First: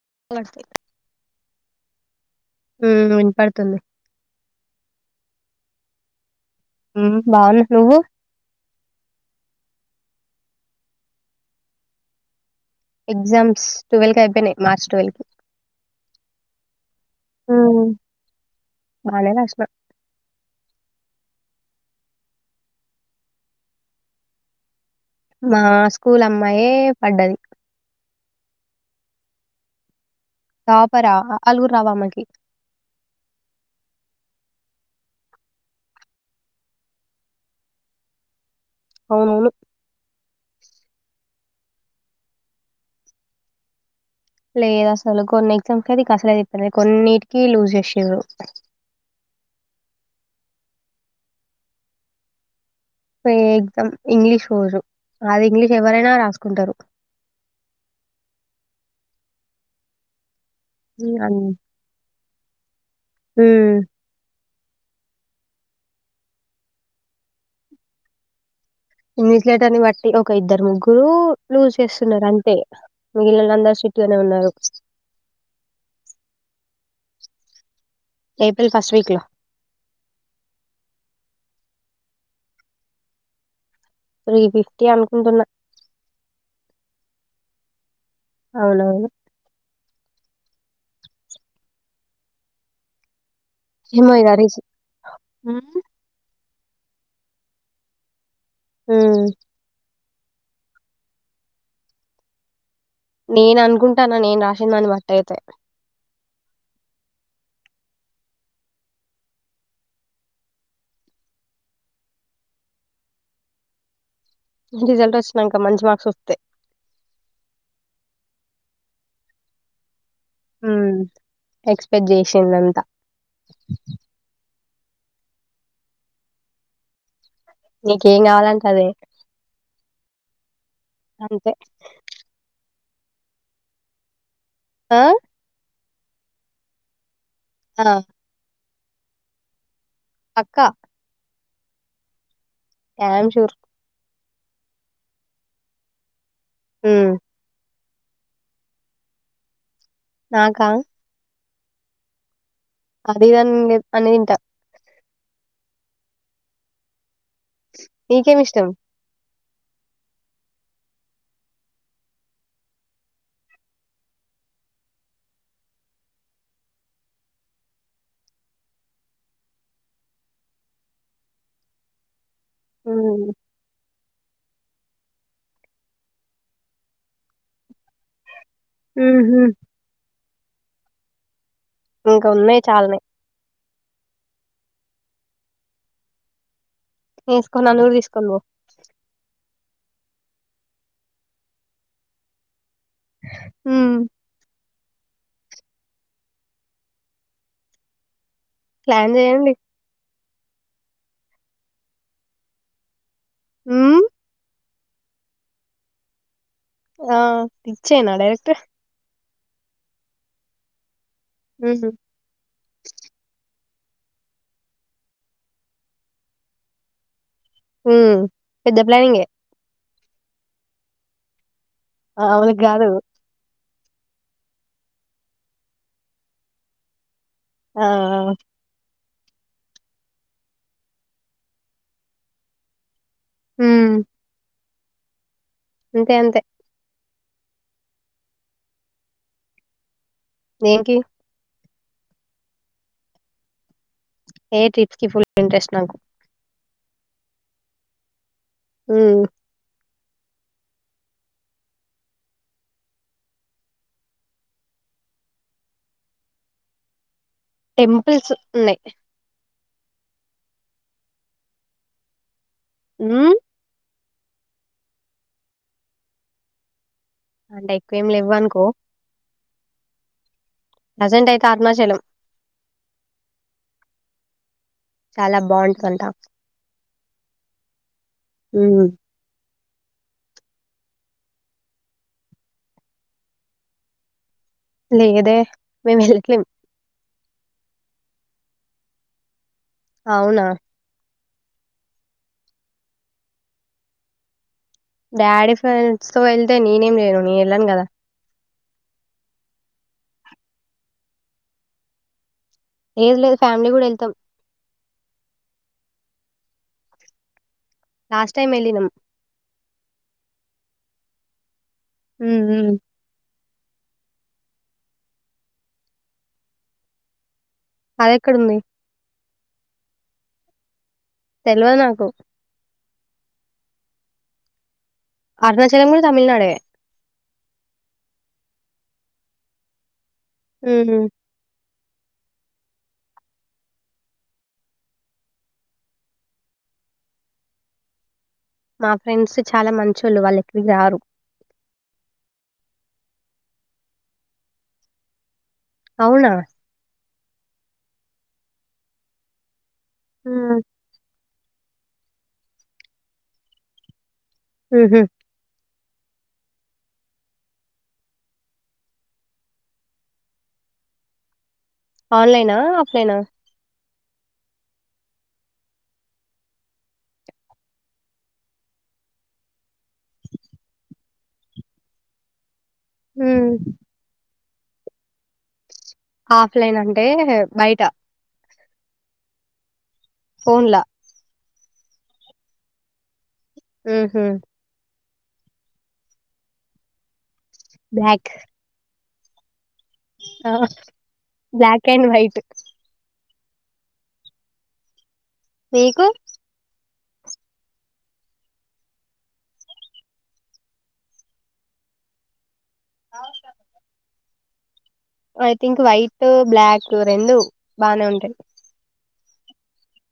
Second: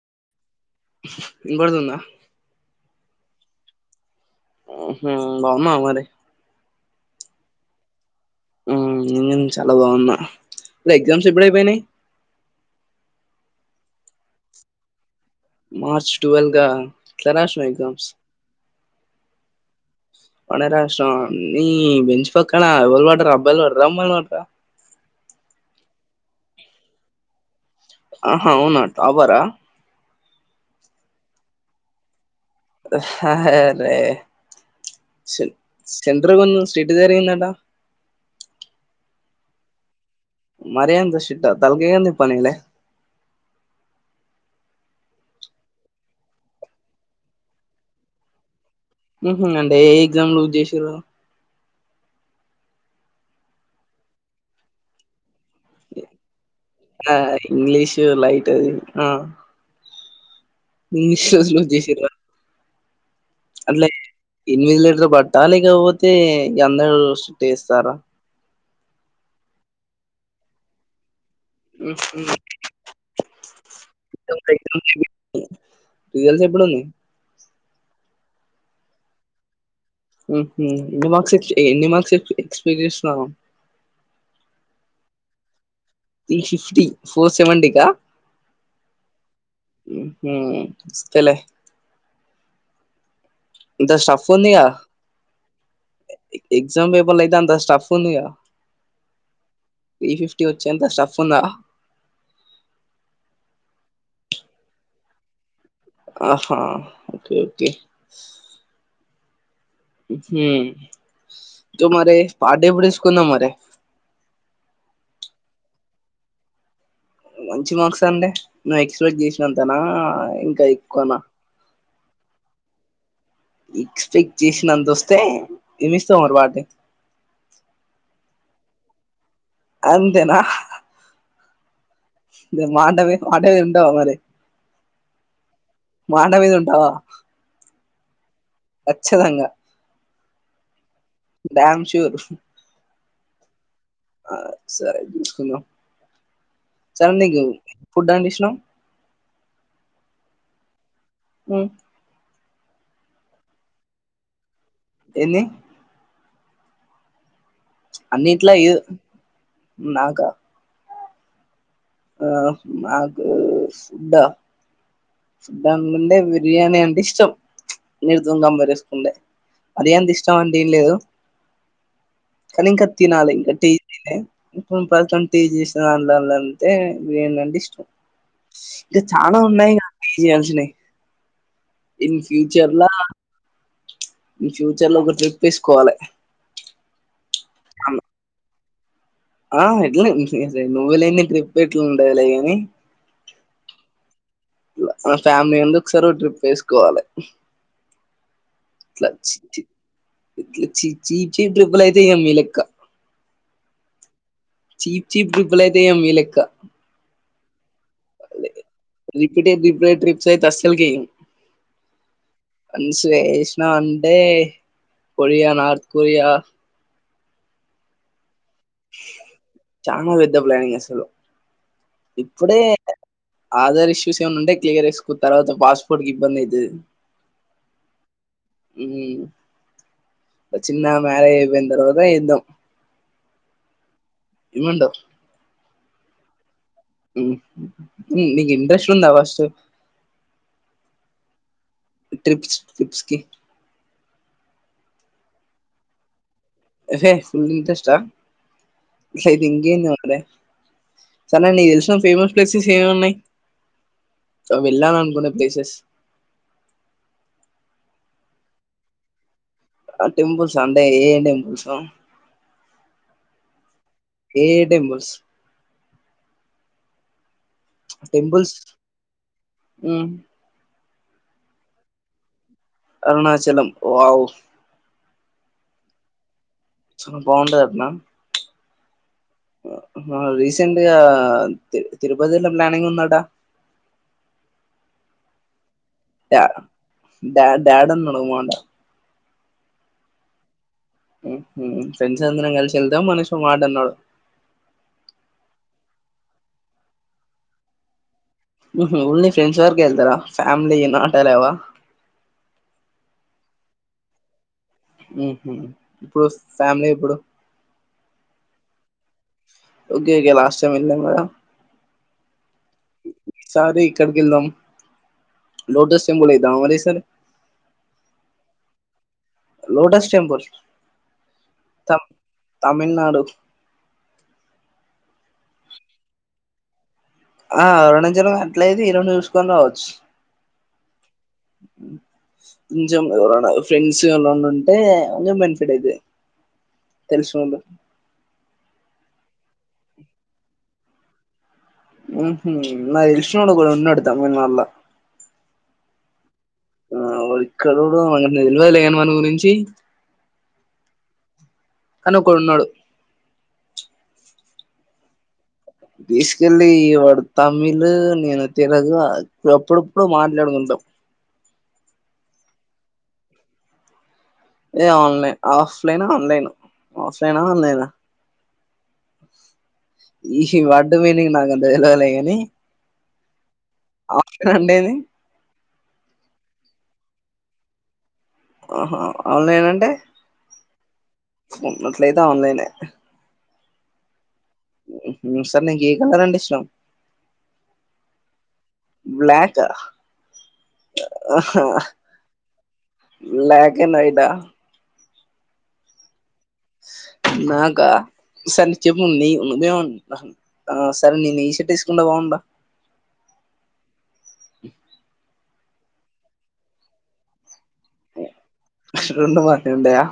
[unintelligible] వినబడుతుందా హు వినపడుతుంది ఉహు [unintelligible] మరి హు బాగున్న నువ్వు హు నేను చాలా బాగున్నా అ ఎగ్జామ్స్ ఎప్పుడు అయిపోయినాయి ఎగ్జమ్స్ టువల్ క అయినాయి మార్చ్ టువాల్ కి మార్చ్ టువల్ గా ఎట్లా రాసినావ్ ఎగ్జామ్స్ వాళ్ళే [unintelligible] మన రాష్ట్రం నీ బెంచ్ పక్కన ఎవరు పడ్డారు అబ్బయిలు పడ్డారా అమ్మాయిలు పడ్డారా మా స్కూల్ అమ్మాయే పడ్డది ఆహా అవున టాపర్ ఆ టాపర్ ఆ ఆఆలు కూడా రావు ఆమెకి అరే సె సెంటర్ [unintelligible] స్టిట్ జరిగిందట అవునవును మరి అంత స్టిట్ ఆ తలగ ఏంది పనీలే లేదు అసలు కొన్ని ఎగ్జామ్స్ అది అసలు చెప్తాలే కొన్నిటికి లూజ్ చేసేవారు ఉహు అంటే ఏ ఎగ్జామ్ లూజ్ చేసిర్రు ఎ ఎగ్జామ్ ఇంగ్లీష్ రోజు అది ఇంగ్లీష్ ఎవరైనా రాసుకుంటారు ఆ ఇంగ్లీష్ లైట్ ఆ ఉమ్ ఇంగ్లీష్ రోజులు చేసిరా మ్మ్ ఎనిమిది లిటర్ల బాట లేకపోతే అందరు శుద్ధి చేస్తారా ఇన్విజిలేటర్ని బట్టి ఒక ఇద్దరు ముగ్గురు లూజ్ చేస్తున్నారు అంతే మిగిలిన అందరూ సిట్టుగానే ఉన్నారు రిజల్ట్స్ ఎప్పుడున్నాయి ఏప్రిల్ ఫస్ట్ వీక్ లో ఎన్ని మార్క్స్ ఎక్స్ప్లెయిన్ చేస్తున్నారు త్రి ఫిఫ్టీ అనుకుంటున్న త్రీ ఫిఫ్టీ ఫోర్ సేవేంటీ కా అవునవును వస్తాయిలే ఇంత ఏమో ఇగ రిజి సఫ్ఉందిగా ఉమ్ ఎక్సమ్ పేపర్లో అయితే అంతా స్టాఫ్ ఉందిగా హ త్రీ ఫిఫ్టీ వచ్చే అంత స్టఫ్ ఉందా నేను అనుకుంటాను నేను రాసిందాన్ని బట్టి అయితే ఆహా ఓకే హ్మ్మ్ తు మరి పార్టీ ఎప్పుడు తీసుకుందాం మరి రిజల్ట్ వచ్చినాక మంచి మార్క్స్ వస్తే మంచి మార్క్స్ అంటే నువ్వు ఎక్స్పెక్ట్ చేసినంతనా ఇంకా ఎక్కువనా హ్మ్మ్ చేసిందంతా ఎక్స్పెక్ట్ చేసినంత వస్తే ఎం ఇస్తావ్ మరి పార్టీ నీకేం కావాలంటే అదే అంతేనా అంతే మాటవి మాటవి వింటావా మరి ఆ మాట మీద ఉంటావా ఆ కచ్చితంగా అక్క డ్యామ్ శూర్ డామ్ షూర్ ఆ సరే చూదాం ఉమ్ చాల్ నికి ఫుడ్ అంటె ఇష్టం నాకా ఉమ్ అది ఇది అని లేదు అనేది తింటా ఎన్ని నీకేమి అన్నిట్లా ఇష్టం ఎద్ నాకా ఆ నాకు ఫుడ్డా ఫుడ్అనుకుంటే బిర్యానీ అంటే ఇష్టం [unintelligible] అంత ఇష్టం మా అంటే ఏం లేదు కనింకా తినాలే ఉమ్ ఇంక టీ ఏంది ఇప్పునువ్ ప్రస్తుతం టీవీ [unintelligible] తే నేనంటే ఇష్టం ష్ చాలా ఉహు ఉన్నాయి ఇగ అయ్యన్షినయ్ ఇంకా ఉన్నాయి చాలనే ఫ్యూచర్ లో ఒక ట్రిప్ ఎసుకోవాలె తీసుకో నన్ను గూడ తీసుకుని బొ ఆ ఏ ట్లనే నువ్వులేని ట్రిప్ ఎట్లా ఉంటాదిలే గాని ఉమ్ ఫ్యామిలీ అందు కోకసారి ట్రిప్ ఎసుకోవాలే ప్లాన్ చెయండి ఇట్లా చ చీ చీ ట్రిపుల్ అయితే వేయలేం మీ లెక్క ఉమ్ చీప్ చీప్ రిప్లై అయితే ఏయ్యలేం మీ లెక్క ఆ ఇచ్చేనా డైరెక్ట్ర్ రిపీటెడ్ రిపిటెడ్ ట్రిప్స్ అయితే అస్స లుకేయం ఉమ్ అన్స్వేష్ నా అంటే కొరియా నార్త్ కొరియా ఉమ్ పెద్ద ప్లానింగే చానా వెద్ద ప్లానింగ్ అసలు ఆ అవును ఇప్పుడే గాదు ఆధార్ ఇష్యూస్ ఏమన్నా ఉంటే క్లియర్ ఏసుకో తర్వాత పాస్పోర్ట్ కి ఇబ్బంది అయితది ఆ ఇ చిన్న మ్యారేజ్ అయిపోయిన తర్వాత ఏ ద్దాం ఉమ్ ఏమంటావ్ అంతే అంతే ఉమ్ నీకు ఇంట్రెస్ట్ ఉందా ఫస్ట్ దే నికి ట్రిప్స్ ట్రిప్స్కి ఏ ట్రిప్ కి ఫుల్ ఇంట్రెస్ట్ నాకు ఏ హే ఫుల్ ఇంట్రస్ట్ ఆ హ్మ్. ఐతే ఇంకేంది మ రే సరే నీకు తెలిసిన ఫేమస్ ప్లేసెస్ ఏమున్నాయి సో వెళ్ళాలనుకునే ప్లేసెస్ టెంపుల్స్ ఉన్నాయి ఆ టెంపుల్స్ అంటే ఏ టెంపుల్స్ మ్మ్ ఏ ఏ టెంపుల్స్ అంటే ఎక్కువేం లెవ్ అనుకో మ్మ్ ప్రజెంట్ అయితే ఆత్మాచలం అరుణాచలం వావ్ చాలా బాగుంటుదంటా చాలా బాగుంటదంటనా మ్మ్ రీసెంట్గా తి తిరుపతిలో ప్లానింగ్ ఉందట లేదే మేము డా వెళ్ళట్లేం. డాడాడన్న ఓ మాట అవునా ఫ్రెండ్స్ అందరం కలిసి వెళ్దాం మనిషో మాట అన్నాడు డాడీ ఫ్రెండ్స్ తో ఎళ్తే నేనేం చైను నేను వెళ్ళాను కదా మ్మ్ హ్ ఓన్లీ ఫ్రెండ్స్ వరకు వెళ్తారా ఫ్యామిలీ నాటలవ ఏది లేదు ఫ్యామిలీ కూడా వెళ్తాం మ్మ్ హ్ ఇప్పుడు ఫ్యామిలీ ఎప్పుడు లాస్ట్ టైమ్ ఎళ్ళినం ఓకే ఓకే లాస్ట్ టైం ఎల్లాం కదా హామ్ హ్ సారే ఇక్కడకి వెళ్దాం లోటస్ టెంబల్ వేద్దామా ఈసారి అదెక్కడుంది లోటస్ టెంపుల్ తెలివదు త నాకు తమిళనాడు అరుణాచలం కూడా తమిళనాడే ఆ అరుణాచలం అట్లది ఈ రెండు చూసుకొని రావచ్చు ఉ హామ్ కొంచెం ఎవరన్నా ఫ్రెండ్స్ ఎవలన్నా ఉంటే కొంచెం బెనిఫిట్ అయితది తెలుసినోలు మా ఫ్రెండ్స్ చాలా మంచోళ్ళు వాళ్ళ ఎక్కడికి రారు మ్మ్ హ్ నాకు తెలిసినోడు ఒకడున్నాడు తమిళనాడులో అవునా వాడిక్కడోడు తెల్వదులే వాని గురించి మ్మ్ ఒక్కడున్నాడు మ్మ్ హ్ తీసుకెళ్లి వాడు తమిళ నేను తెలుగు అప్పుడప్పుడు మాట్లాడుకుంటాం ఆన్లైనా ఆఫ్లైనా ఏ ఆన్లైన్ ఆఫ్లైన్ ఆన్లైన్ ఆఫ్లైన్ ఆన్లైనా ఇష్ వర్డ్ మీనింగ్ నాకు తెలవదులే గానీ హామ్ రండేది ఆఫ్లైన్ అంటే బయట ఆహా ఆన్లైన్ అంటే ఫోన్ల ఇట్లయితే ఆన్లైనే మ్ హు సరే నీకు ఏ కలర్ అంటే ఇష్టం బ్లాక్ బ్లాకా ఆ black and white black and white ఆ మీకు నాకా సరే నీ చెప్పు నీ ఉన్నద సరే నేను ఈ షర్ట్ వేసుకుంటె బాగుంట [inaudible] ఐ థింక్ వైట్ బ్లాక్ రెండు బానే ఉంటాయి రెండు మంచిగా ఉంటయా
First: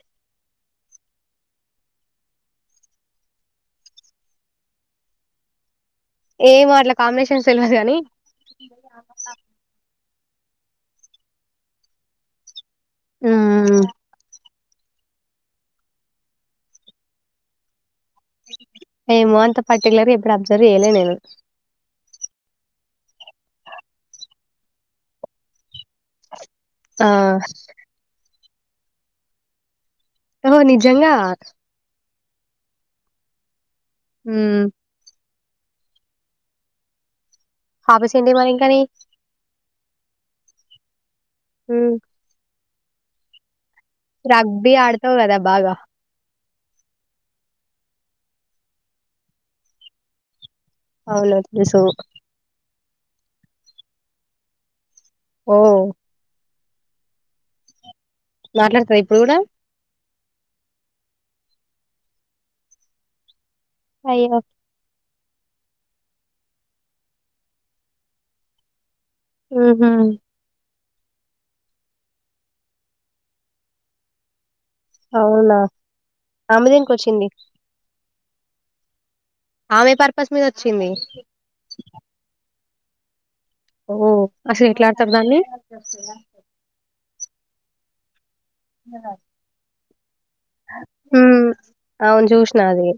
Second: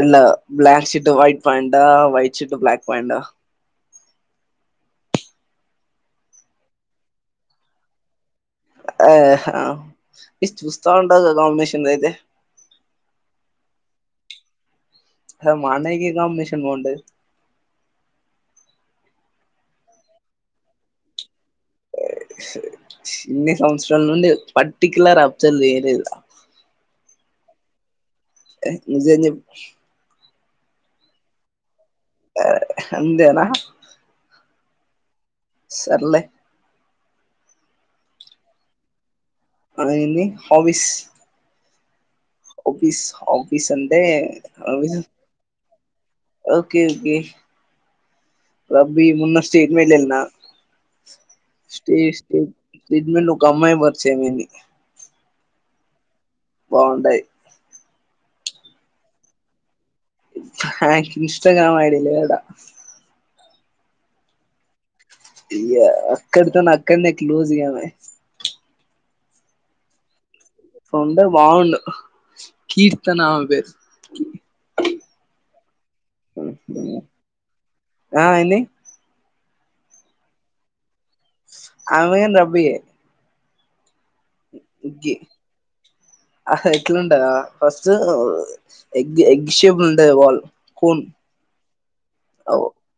ఇ black shirt white ప్యాంట white shirt black ప్యాంట ఏమో అట్లా కాంబినేషన్స్ తెలివదు కాని ఆహా ఇ చూస్తా ఉంటగా కాంబినేషన్ అయితే ఉమ్ మా అన్నయ్య కే కాంబినేషన్ బాగుంటది ఏమో అంత పర్టికులర్ గా ఎప్పుడు అబ్జర్వ్ చేయలే నేను చిన్ని సంవత్సరాల నుండి పర్టికులర్ అబ్సర్వ్ చేయలేదా ఆ ఎ నిజం చెప్పు ఓ నిజంగా అ అంతేన మ్ సర్లే హాఫస్ండే మార్నింగ్ కానీ అ ఎంది హాబీస్ మ్ హాబీస్ హా రగ్బి ఆడతావ్ కదా బాగా ఓకే ఓకే రబి మోన్న స్టేట్మెంట్న్న విన్న అవును తెలుసు [unintelligible] ఒక అమ్మాయి పరిచయం అయింది ఓ బాగుంటయి మాట్లాడతవా ఇప్పుడు కూడా ఇన్స్టాగ్రామ్ ఐడిలే లేదు ఇడ అయ ఇ అక్కడతోనే అక్కడనే క్లోజ్గామే మ్ హు సొండ బగున్నా కీర్తన ఆ పేరు అవునా ఆమె దేనికి వచ్చింది ఆ ఎన్ని ఆమె పర్పస్ మీద వచ్చింది ఆమె గాని రబ్బియే ఓ అసలు ఎట్లా ఆడతారు ఎగ్గి దాన్ని అంట ఫస్ట్ ఎగ్ ఎగ్ షెప్ టె వాళ్ హ అవును చూసిన అది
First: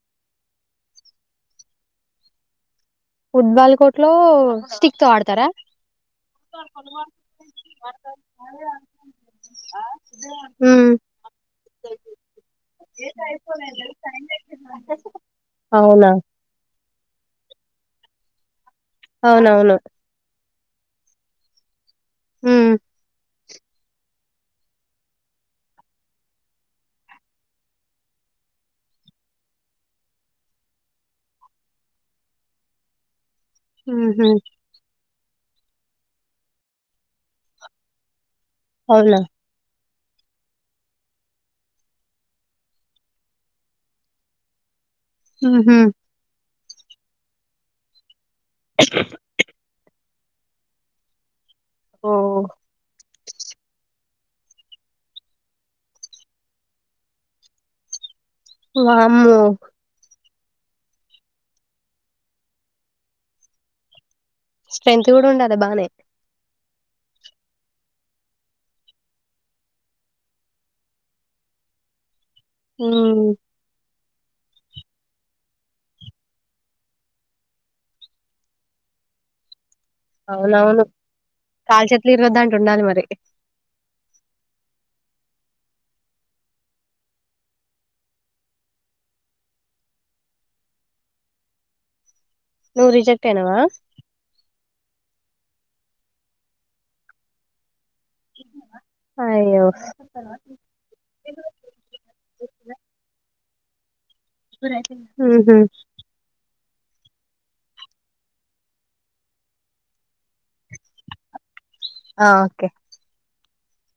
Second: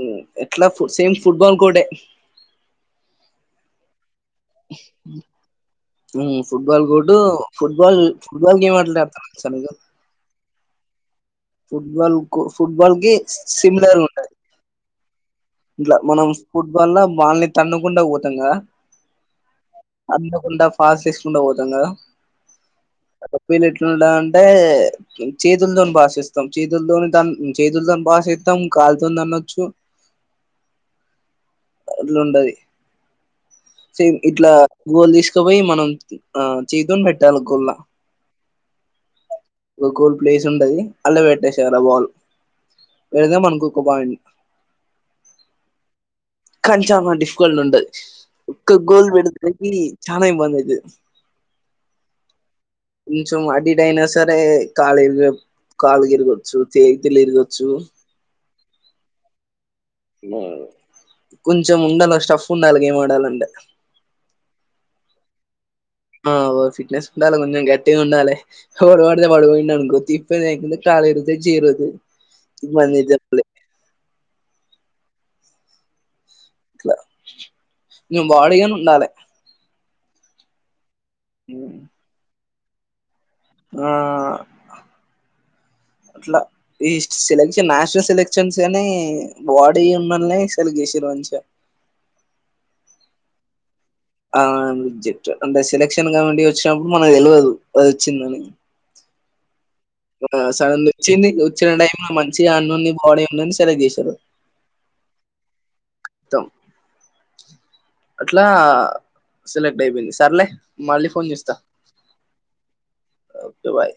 ఉహ్ ఎట్లా సేమ్ ఫుట్బాల్ కోర్టే ఫుట్బాల్ కోర్ట్లో ఉహ్ ఫుట్బాల్ కోటు ఫుట్బాల్ ఫుట్బాల్కి ఏం మాట్లాతారు సరిగా హహ్ ఫుట్బాల్ కు ఫుట్బాల్ కి సిమిలర్ ఉంటాది ఇట్లా అవునా మనం ఫుట్బాల్ లో వాళ్ళని తన్నుకుండా తుంగ పోతం కదా అవునవును ఉండా ఫాస్ తీసుకుండా పోతాం కదా ఉహ్ పప్పీలు ఎట్లుంటాయి అంటే చేతులతోని బాసిస్తాం చేతులతోని తన్ చేతులతో బాసేస్తాం కాళతోని తనొచ్చు అట్లా ఉంటది సే ఊహూ ఇట్లా గోల్ తిస్ ఇకు పోయి మనం ఆ చేయితోని పెట్టాలి గుల్లా అవునా ఒకల్ ప్లేస్ ఉంటది అల్లె పెట్టేశారా ఆ బాల్ పెడితే మనకొక్క పాయింట్ ఆహా కంచావమ డిష్ గోల్ ఉంటాది ఉత్తా గోల్ పెడితే చానా ఇబ్బంది అయితాది ఓ ఇంచు అటు ఇటు అయినా సరే సరే కాలురిగ్ కాలు విరగొచ్చు చేగితలు విరగొచ్చు వామో కొంచెం ఉండాలి స్టఫ్ ఉండాలి గేమ్ ఆడాలంటే స్ట్రెంట్త్ కూడా ఉండాల బానే ఆ ఫిట్నెస్ ఉండాలి కొంచెం గట్టిగా ఉండాలి ఎవడు పడితే వాడు విన్ అనుకో తిప్పి? ఇడిదిచ్చి ఇరుగుతాయ్ ఇబ్బంది హ్మ్ జక్లె ఇట్లా ఇంకా బాడీగాని ఉండాలి అవునవును హ్మ్. కాల్చత్లు ఇదంంట డుడాలి మరి ఆ అట్లా ఈ సెలెక్షన్ నేషనల్ సెలెక్షన్స్ అని బాడీ ఉన్నని సెలెక్ట్ చేసారు మంచిగా నూవు రిజెక్ట్ అనావా ఆ జెక్ట్ అంటే సెలక్షన్ కమిటీ వచ్చినప్పుడు మనకు తెలవదు ఆది ఒచ్చిందిని అయ్యో ఆ సడన్ వచ్చింది వచ్చిన టై లో మంచిగా అన్నంది బాడీ ఉందని చర దిశిరు ఊహు మొత్తం. అట్లా సెలెక్ట్ అయిపోయింది సర్లే మళ్ళీ ఫోన్ చేస్తా ఆ ఓకే ఓకే బాయ్